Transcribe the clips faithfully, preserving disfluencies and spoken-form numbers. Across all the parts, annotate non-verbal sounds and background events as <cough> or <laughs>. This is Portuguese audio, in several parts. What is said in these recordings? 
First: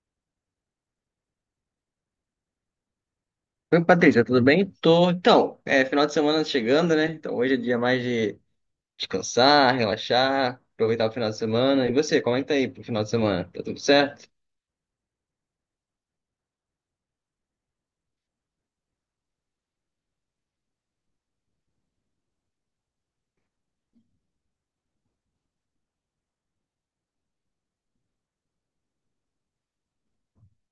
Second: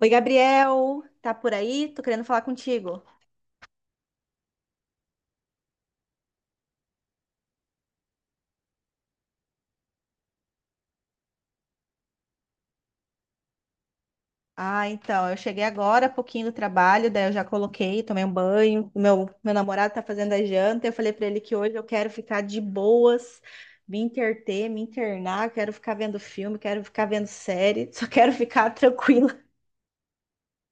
Oi, Gabriel, tá por aí? Tô querendo falar contigo. Oi, Patrícia, tudo bem? Tô. Então, é final de semana chegando, né? Então hoje é dia mais de descansar, relaxar, aproveitar o final de semana. E você, comenta aí pro final de semana. Tá tudo certo? Ah, então, eu cheguei agora, há pouquinho do trabalho, daí eu já coloquei, tomei um banho. o Meu, meu namorado tá fazendo a janta. Eu falei pra ele que hoje eu quero ficar de boas, me interter, me internar. Quero ficar vendo filme, quero ficar vendo série, <laughs> só quero ficar tranquila.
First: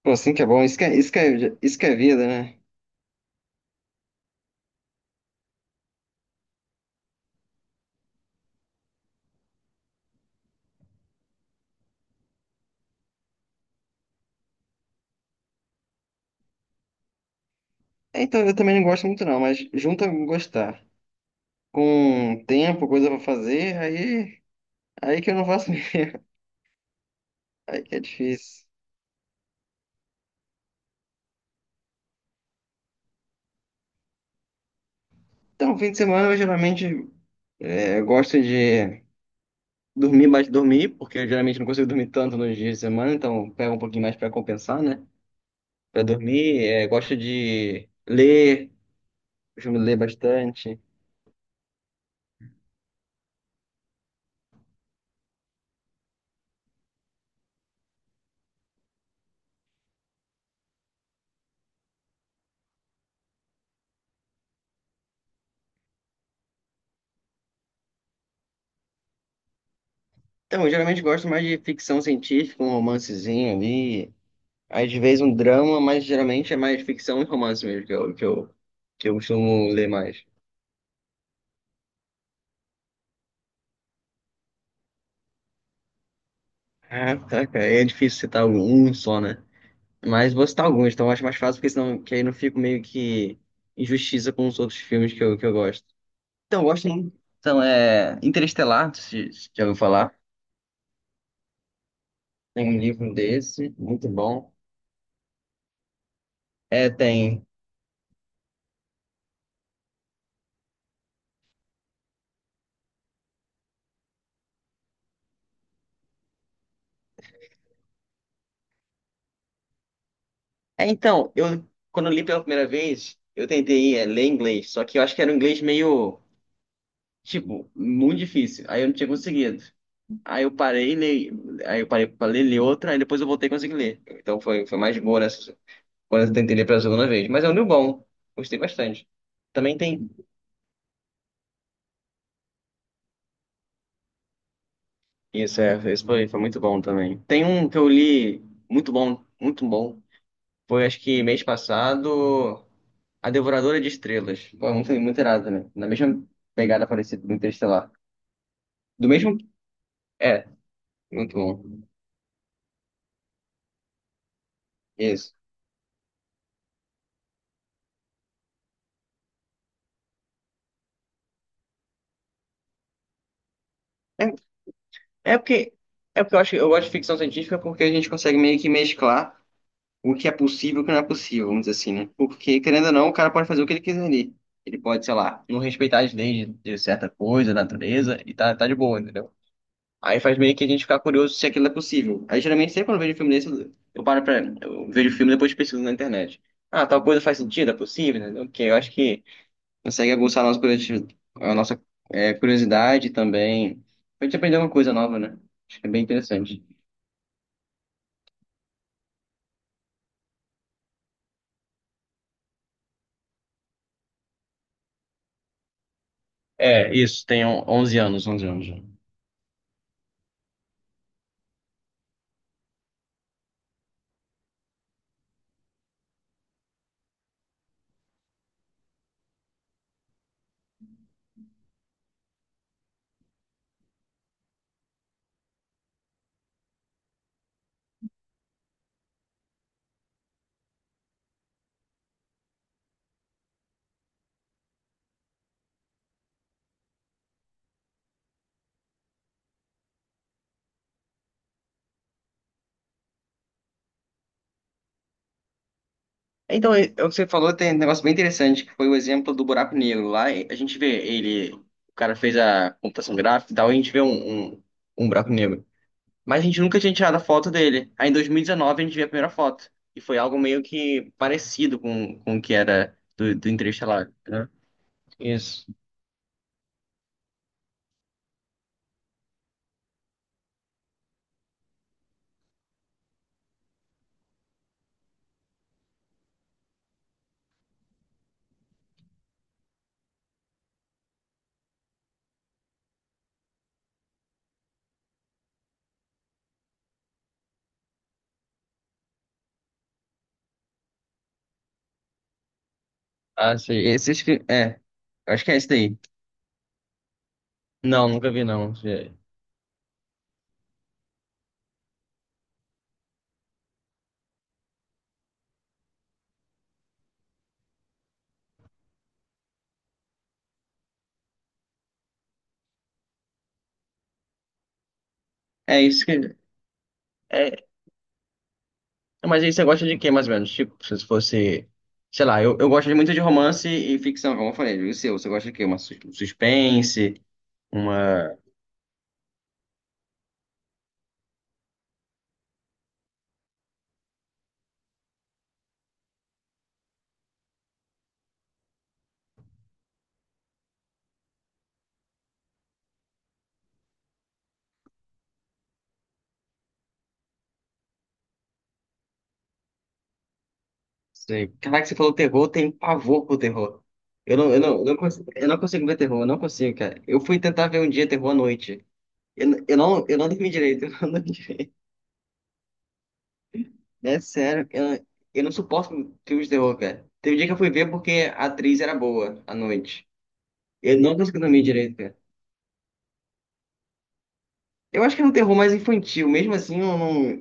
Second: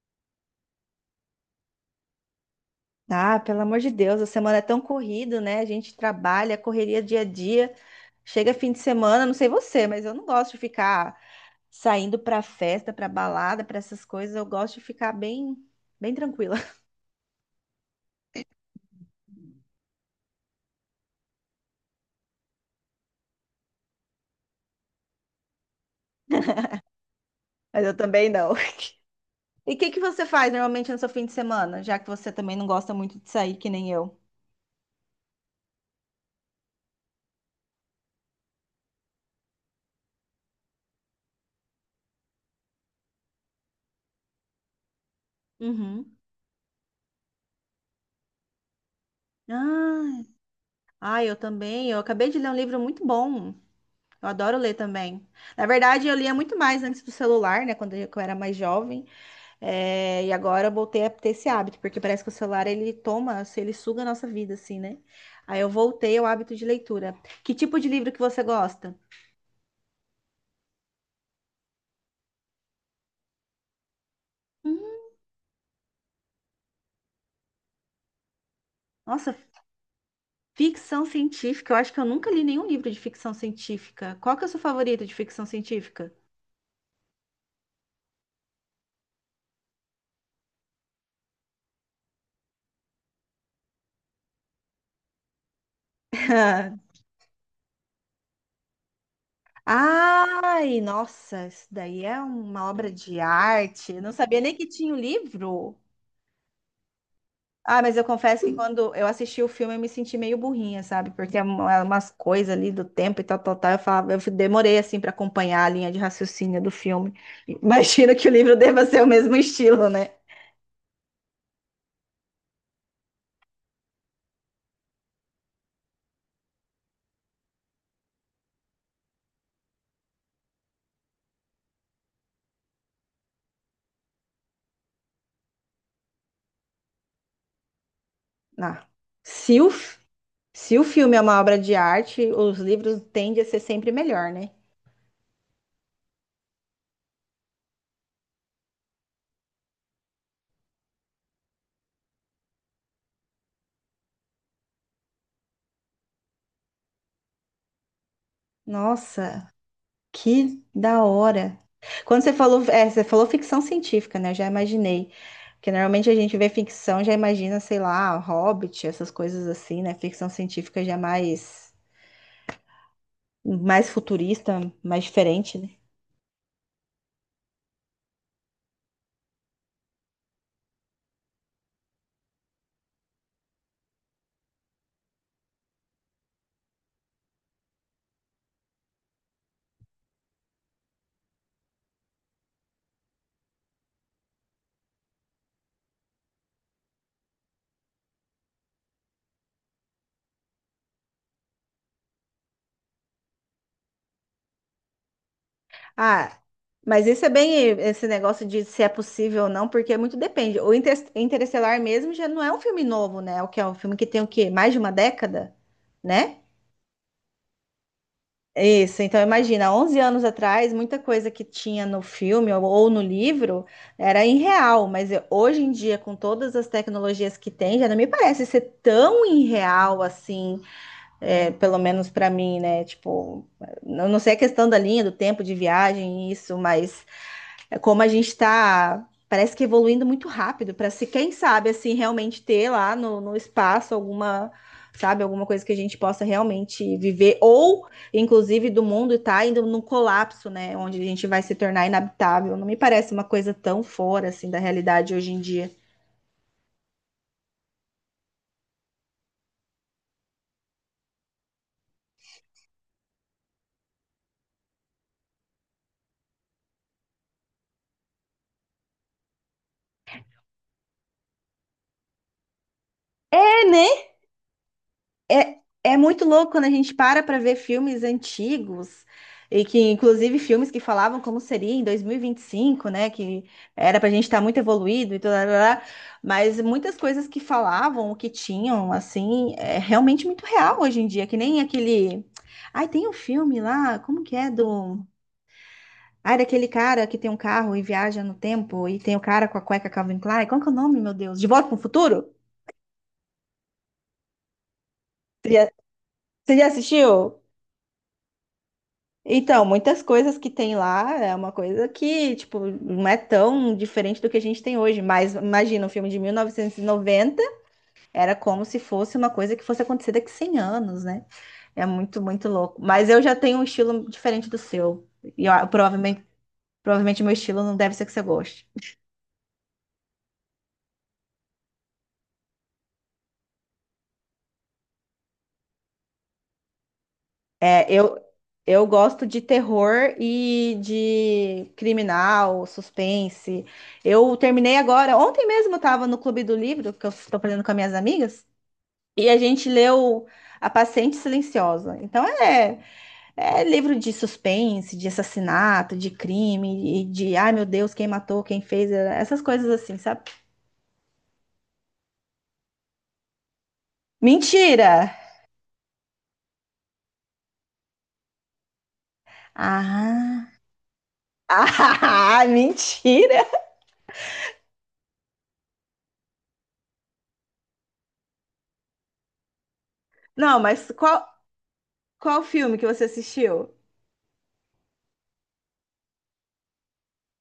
Pô, sim que é bom. Isso que é, isso que é, isso que é vida, né? Ah, pelo amor de Deus, a semana é tão corrida, né? A gente trabalha, correria dia a dia. Chega fim de semana, não sei você, mas eu não gosto de ficar. Saindo para festa, para balada, para essas coisas, eu gosto de ficar bem, bem tranquila. <laughs> É, então, eu também não gosto muito não, mas junto a gostar. Com tempo, coisa pra fazer, aí, aí que eu não faço mesmo. <laughs> Aí Mas eu que é também não. difícil. E o que que você faz normalmente no seu fim de semana, já que você também não gosta muito de sair, que nem eu? Então, fim de semana eu geralmente é, eu gosto de dormir mais dormir, porque eu geralmente não consigo dormir tanto nos dias de semana, então pega um pouquinho mais pra compensar, né? Para Uhum. dormir, é, gosto de ler, costumo ler Ah, bastante. ah, eu também. Eu acabei de ler um livro muito bom. Eu adoro ler também. Na verdade, eu lia muito mais antes do celular, né? Quando eu eu era mais jovem. É, e agora eu voltei a ter esse hábito, porque parece que o celular ele toma, assim, ele suga a nossa vida, assim, né? Aí eu voltei ao hábito de leitura. Que tipo de livro que você gosta? Então, eu geralmente gosto mais de ficção científica, um romancezinho ali, Hum. às vezes um drama, mas geralmente é mais ficção e romance mesmo que eu, que eu, que eu Nossa, costumo ler mais. ficção científica. Eu acho que eu nunca li nenhum livro de ficção científica. Qual que é o seu favorito de ficção científica? Ah, tá, cara, é difícil citar um um só, né? Mas vou citar alguns, então eu acho mais fácil, porque senão que aí não fico meio que injustiça com os outros filmes que eu, que eu gosto. Então, eu gosto <laughs> muito. Então, é Interestelar, se, se já ouviu falar. Ai, nossa, isso daí é uma Tem um obra livro de desse, arte. Eu muito não sabia bom. nem que tinha o livro. É, tem. Ah, mas eu confesso que quando eu assisti o filme eu me senti meio burrinha, sabe? Porque é uma- umas coisas ali do tempo e tal, tal, tal. Eu falava, eu demorei assim para acompanhar a linha de raciocínio do filme. Imagino que o livro deva ser o mesmo estilo, né? É, então, eu quando eu li pela primeira vez, eu tentei é, ler inglês, só que eu acho que era um inglês meio, tipo, muito difícil. Aí eu não tinha conseguido. Aí eu parei, li, aí eu parei pra ler, li outra, aí depois eu voltei e consegui ler. Então foi, foi mais boa nessa, quando eu tentei ler pela segunda vez. Mas é um livro bom, gostei Ah. bastante. Se o Também tem. Se o filme é uma obra de arte, os livros tendem a ser sempre melhor, né? Isso, é, esse foi, foi muito bom também. Tem um que eu li muito bom, muito bom. Foi acho que mês passado. A Devoradora de Estrelas. Pô, é muito, muito irado também. Na mesma pegada parecida do Interestelar. Do mesmo. Nossa, É, que da muito hora. bom. Quando você falou, é, você falou ficção científica, né? Eu já imaginei. Isso. Porque normalmente a gente vê ficção, já imagina, sei lá, Hobbit, essas coisas assim, né? Ficção científica já é mais, mais É, futurista, mais é diferente, né? porque. É porque eu acho, eu gosto de ficção científica porque a gente consegue meio que mesclar o que é possível e o que não é possível, vamos dizer assim, né? Porque, querendo ou não, o cara pode fazer o que ele quiser ali. Ele pode, sei lá, não respeitar as leis de de certa coisa, natureza, e tá, tá de boa, entendeu? Aí faz meio que a gente ficar curioso se aquilo é possível. Aí geralmente sempre quando eu vejo filme desse, eu eu paro pra. Eu vejo o filme e depois pesquiso na internet. Ah, tal coisa faz sentido, é possível, né? Ok, eu acho que consegue aguçar a nossa curiosidade, a nossa, é, curiosidade também. A gente aprender uma coisa nova, né? Acho que é bem Ah, interessante. mas isso é bem esse negócio de se é possível ou não, porque muito depende. O Inter- Interestelar mesmo já não é um filme novo, né? O que é um filme que tem o quê? Mais de uma década, né? É, isso, tem on- onze anos, onze anos já. Isso, então imagina, onze anos atrás, muita coisa que tinha no filme ou ou no livro era irreal, mas eu- hoje em dia, com todas as tecnologias que tem, já não me parece ser tão irreal assim, é, pelo menos para mim, né? Tipo, eu não sei a questão da linha, do tempo de viagem, isso, mas é como a gente está, parece que evoluindo muito rápido para se, quem sabe, assim, realmente ter lá no, no espaço alguma, sabe, alguma coisa que a gente possa realmente viver, ou inclusive do mundo estar indo num colapso, né, onde a gente vai se tornar inabitável. Não me parece uma coisa tão fora assim da realidade hoje em dia. Então, é- é o que você falou, tem um negócio bem interessante, que foi o exemplo do buraco negro. Lá e a gente vê ele, o cara fez a computação gráfica e tal, e a gente vê um, um, um buraco negro. Mas a gente nunca tinha tirado a foto dele. Aí em dois mil e dezenove a gente viu a primeira foto. E foi algo meio que parecido com, com o que era do, do É, né? Interestelar, né? É, Isso. é muito louco quando a gente para para ver filmes antigos, e que inclusive filmes que falavam como seria em dois mil e e vinte e cinco, né? Que era para a gente estar muito evoluído e tudo, lá, lá, lá, mas muitas coisas que falavam, o que tinham, assim, é realmente muito real hoje em dia, que nem aquele. Ai, tem um filme lá, como que é do. Ai, daquele cara que tem um carro e viaja no tempo, e tem o cara com a cueca Calvin Klein. Qual que é o nome, meu Deus? De Volta para o Futuro? Ah, sei. Esse acho que. É. Acho que é esse daí. Você já assistiu? Não, nunca vi, não. Então, muitas coisas que tem lá é uma coisa que, tipo, não é tão diferente do que a gente tem hoje. Mas imagina, um filme de mil novecentos e noventa era como se fosse uma coisa que fosse acontecer daqui cem anos, né? É muito, muito louco. Mas eu já tenho um estilo diferente do seu. E eu- É isso provavelmente, que. provavelmente meu estilo É... não deve ser que você goste. Mas aí você gosta de quê, mais ou menos? Tipo, se fosse. Sei lá, eu, eu gosto muito de romance e ficção, como eu falei. E o seu? Você gosta de quê? Uma sus- um suspense? É, eu, Uma. eu gosto de terror e de criminal, suspense. Eu terminei agora, ontem mesmo eu tava no Clube do Livro, que eu estou aprendendo com as minhas amigas. E a gente leu A Paciente Silenciosa. Então é, é livro de suspense, de assassinato, de crime, e de ai meu Deus, quem matou, quem fez, é, essas coisas assim, sabe? Sei. Caraca, você falou terror, tem pavor pro terror. Eu não, eu não, eu Mentira! não consigo, eu não consigo ver terror, eu não consigo, cara. Eu fui tentar ver um dia terror à noite. Eu, n- eu não, eu não Ah, dormi direito, <laughs> eu não dormi <laughs> direito. ah, mentira! É sério, eu, eu não suporto filmes de terror, cara. Teve um dia que eu fui ver porque a atriz era boa à noite. Não, mas Eu não qual, consegui dormir direito, cara. qual filme que você assistiu? Eu acho que é um terror mais infantil, mesmo assim, eu não,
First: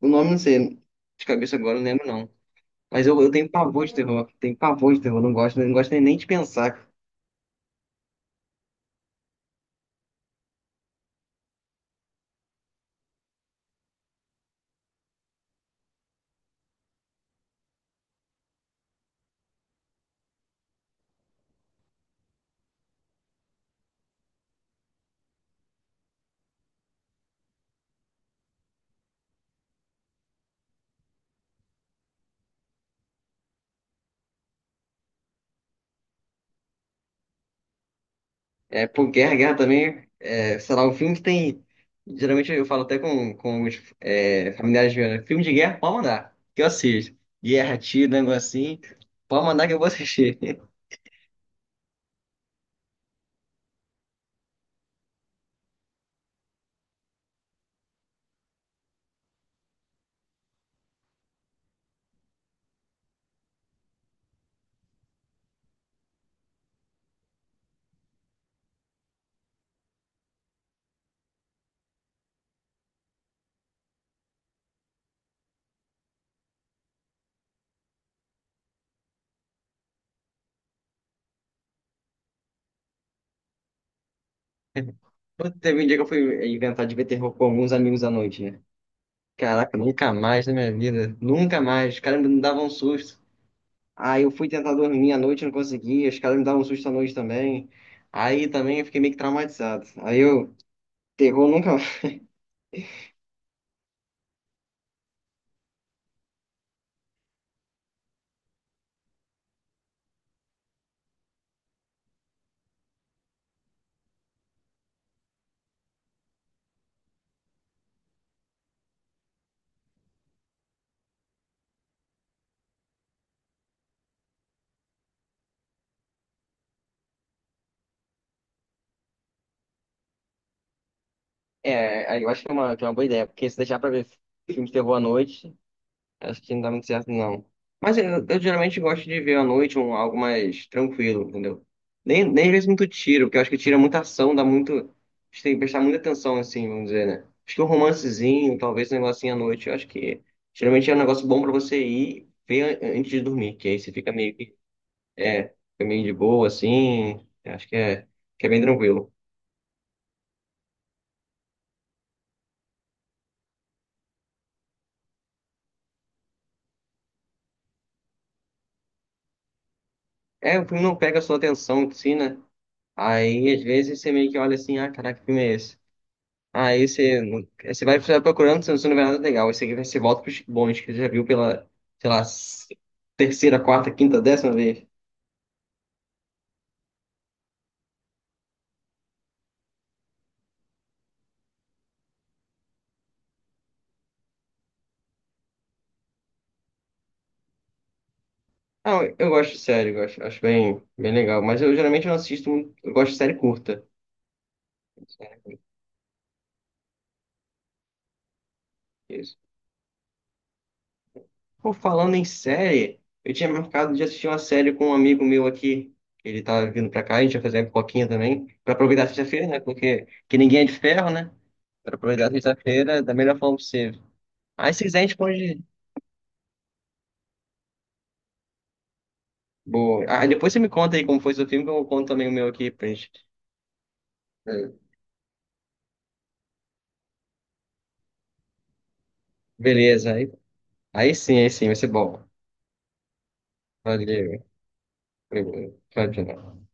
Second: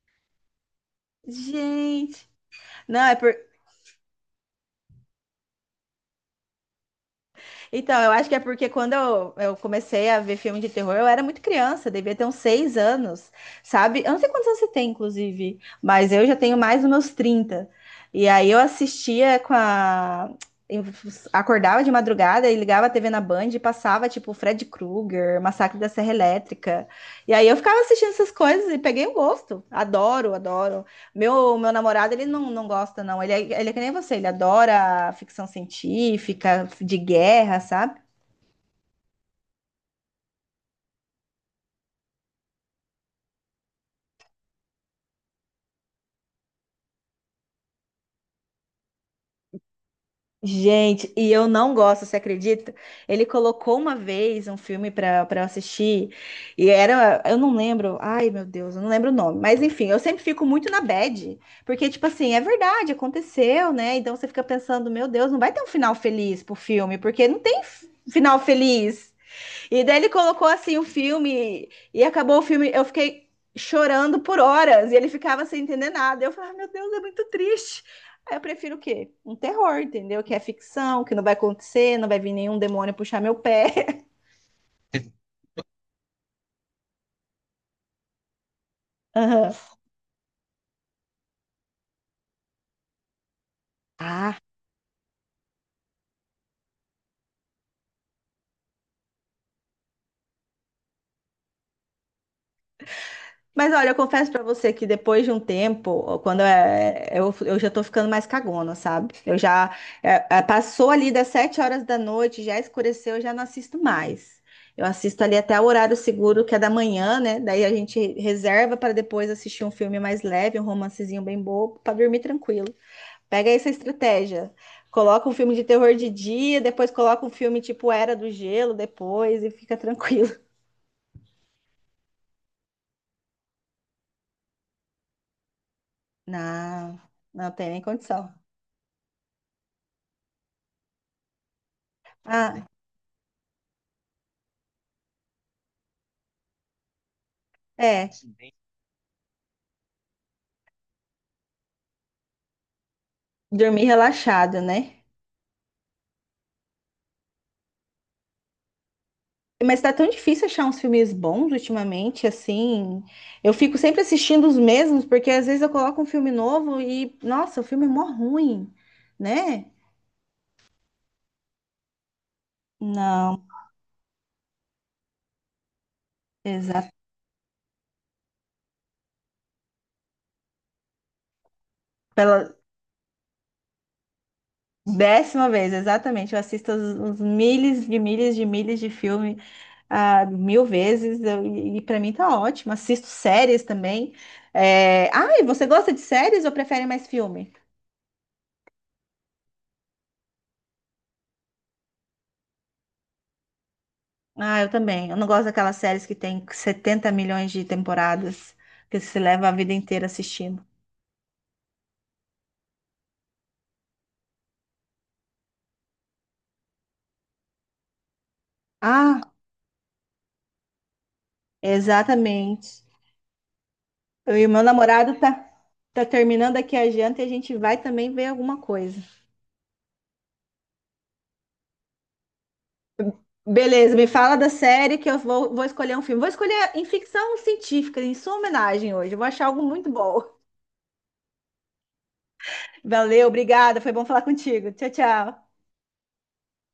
o nome não sei, de cabeça agora eu não lembro Gente, não. não, Mas é eu, eu por. tenho pavor de terror, tenho pavor de terror, não gosto, não gosto nem nem de pensar. Então, eu acho que é porque quando eu, eu comecei a ver filme de terror, eu era muito criança, devia ter uns seis anos, sabe? Eu não sei quantos anos você tem, inclusive, mas eu já tenho mais dos meus trinta. E aí eu assistia com a. Eu acordava de madrugada e ligava a T V na Band e passava, tipo, Fred Krueger, Massacre da Serra Elétrica. E aí eu ficava assistindo essas coisas e peguei o gosto. Adoro, adoro. Meu, meu namorado, ele não, não gosta, não. Ele é, ele é que nem você, ele adora ficção científica, de guerra, sabe? É, pô, Guerra, Guerra também, é, sei lá, um filme que tem. Geralmente eu falo até com, com os é, familiares meus, né? Filme de guerra, pode mandar, que eu assisto. Guerra, tiro, negócio assim, pode mandar que eu vou assistir. <laughs> Gente, e eu não gosto, você acredita? Ele colocou uma vez um filme pra, pra eu assistir, e era, eu não lembro, ai meu Deus, eu não lembro o nome, mas enfim, eu sempre fico muito na bad, porque, tipo assim, é verdade, aconteceu, né? Então você fica pensando, meu Deus, não vai ter um final feliz pro filme, porque não tem f- final feliz. E daí ele colocou assim o filme e acabou o filme. Eu fiquei chorando por horas e ele ficava sem entender nada. Eu falei, "Ah, meu Deus, é muito triste. Aí eu prefiro o quê? Um terror, entendeu? Que é ficção, que não vai acontecer, não vai vir nenhum demônio puxar meu pé. <laughs> Pô, teve um dia que eu fui inventar de ver terror com alguns amigos à noite, né? Aham. Caraca, nunca mais na minha vida, nunca mais. Os caras me davam um susto. Aí eu Ah, fui tentar dormir à noite, não conseguia, os caras me davam um susto à noite também. Aí também eu fiquei meio que traumatizado. Aí eu, terror nunca mas olha, eu confesso pra você que depois de um tempo, quando é, eu, eu já tô ficando mais cagona, sabe? Eu já é, é, passou ali das sete horas da noite, já escureceu, eu já não assisto mais. Eu assisto ali até o horário seguro, que é da manhã, né? Daí a gente reserva para depois assistir um filme mais leve, um romancezinho bem bobo, para dormir tranquilo. Pega essa estratégia. Coloca um filme de terror de dia, depois coloca um filme tipo Era do Gelo, depois e fica tranquilo. É, aí eu acho que é uma, que é uma boa ideia, porque se deixar pra ver filme de terror à noite, <laughs> acho que não dá muito Não, certo, não. não tem nem Mas eu, condição. eu geralmente gosto de ver à noite um, algo mais tranquilo, entendeu? Nem, nem às Ah, vezes muito tiro, porque eu acho que tira muita ação, dá muito. A gente tem que prestar muita atenção, assim, vamos dizer, né? Acho que um é, romancezinho, talvez um negocinho à noite, eu acho que geralmente é um negócio bom pra você ir ver an- antes de dormir, que aí dormir você fica meio que. relaxada, né? É, fica meio de boa, assim. Eu acho que é, que é bem tranquilo. Mas tá tão difícil achar uns filmes bons ultimamente, assim. Eu fico sempre assistindo os mesmos, porque às vezes eu coloco um filme novo e, nossa, o filme é mó ruim, né? É, o filme não pega a sua atenção, assim, né? Não, Aí, às vezes, você meio que olha assim, ah, caraca, que filme é esse? Aí exato. você, não- você vai você vai procurando, você não vê nada legal. Aí você, você volta pros bons, que você já viu pela, sei lá, Pela s- terceira, quarta, quinta, décima vez. décima vez, exatamente. Eu assisto os, os milhas de milhas de milhas de filme ah, mil vezes, eu- e, e pra mim tá ótimo. Assisto séries também. É... Ah, e você gosta de séries ou prefere mais filme? Ah, eu, eu gosto de série, eu gosto, acho bem, bem legal. Mas eu geralmente não assisto, muito- eu gosto de série curta. Ah, eu também. Eu não gosto daquelas séries que tem setenta milhões de temporadas, que você Isso. leva a vida inteira assistindo. Pô, falando em série, eu tinha marcado de assistir uma série com um amigo meu aqui. Ele tá vindo pra cá, a gente vai fazer uma pipoquinha também. Pra aproveitar a Ah, sexta-feira, né? Porque que ninguém é de ferro, né? Pra aproveitar a exatamente. sexta-feira da melhor forma possível. Eu e o meu Aí se quiser a gente namorado tá, pode. tá terminando aqui a janta e a gente vai também ver alguma coisa. Boa. Ah, depois você me conta aí como foi seu filme, que eu conto também o meu aqui pra gente. Beleza, me fala da É. série que eu vou, vou escolher um filme. Vou escolher em ficção científica, em sua homenagem hoje. Eu vou achar algo muito Beleza, bom. aí, aí sim, aí sim, vai ser bom. Valeu, obrigada. Foi bom falar Valeu. contigo. Tchau, tchau. Tchau, tchau.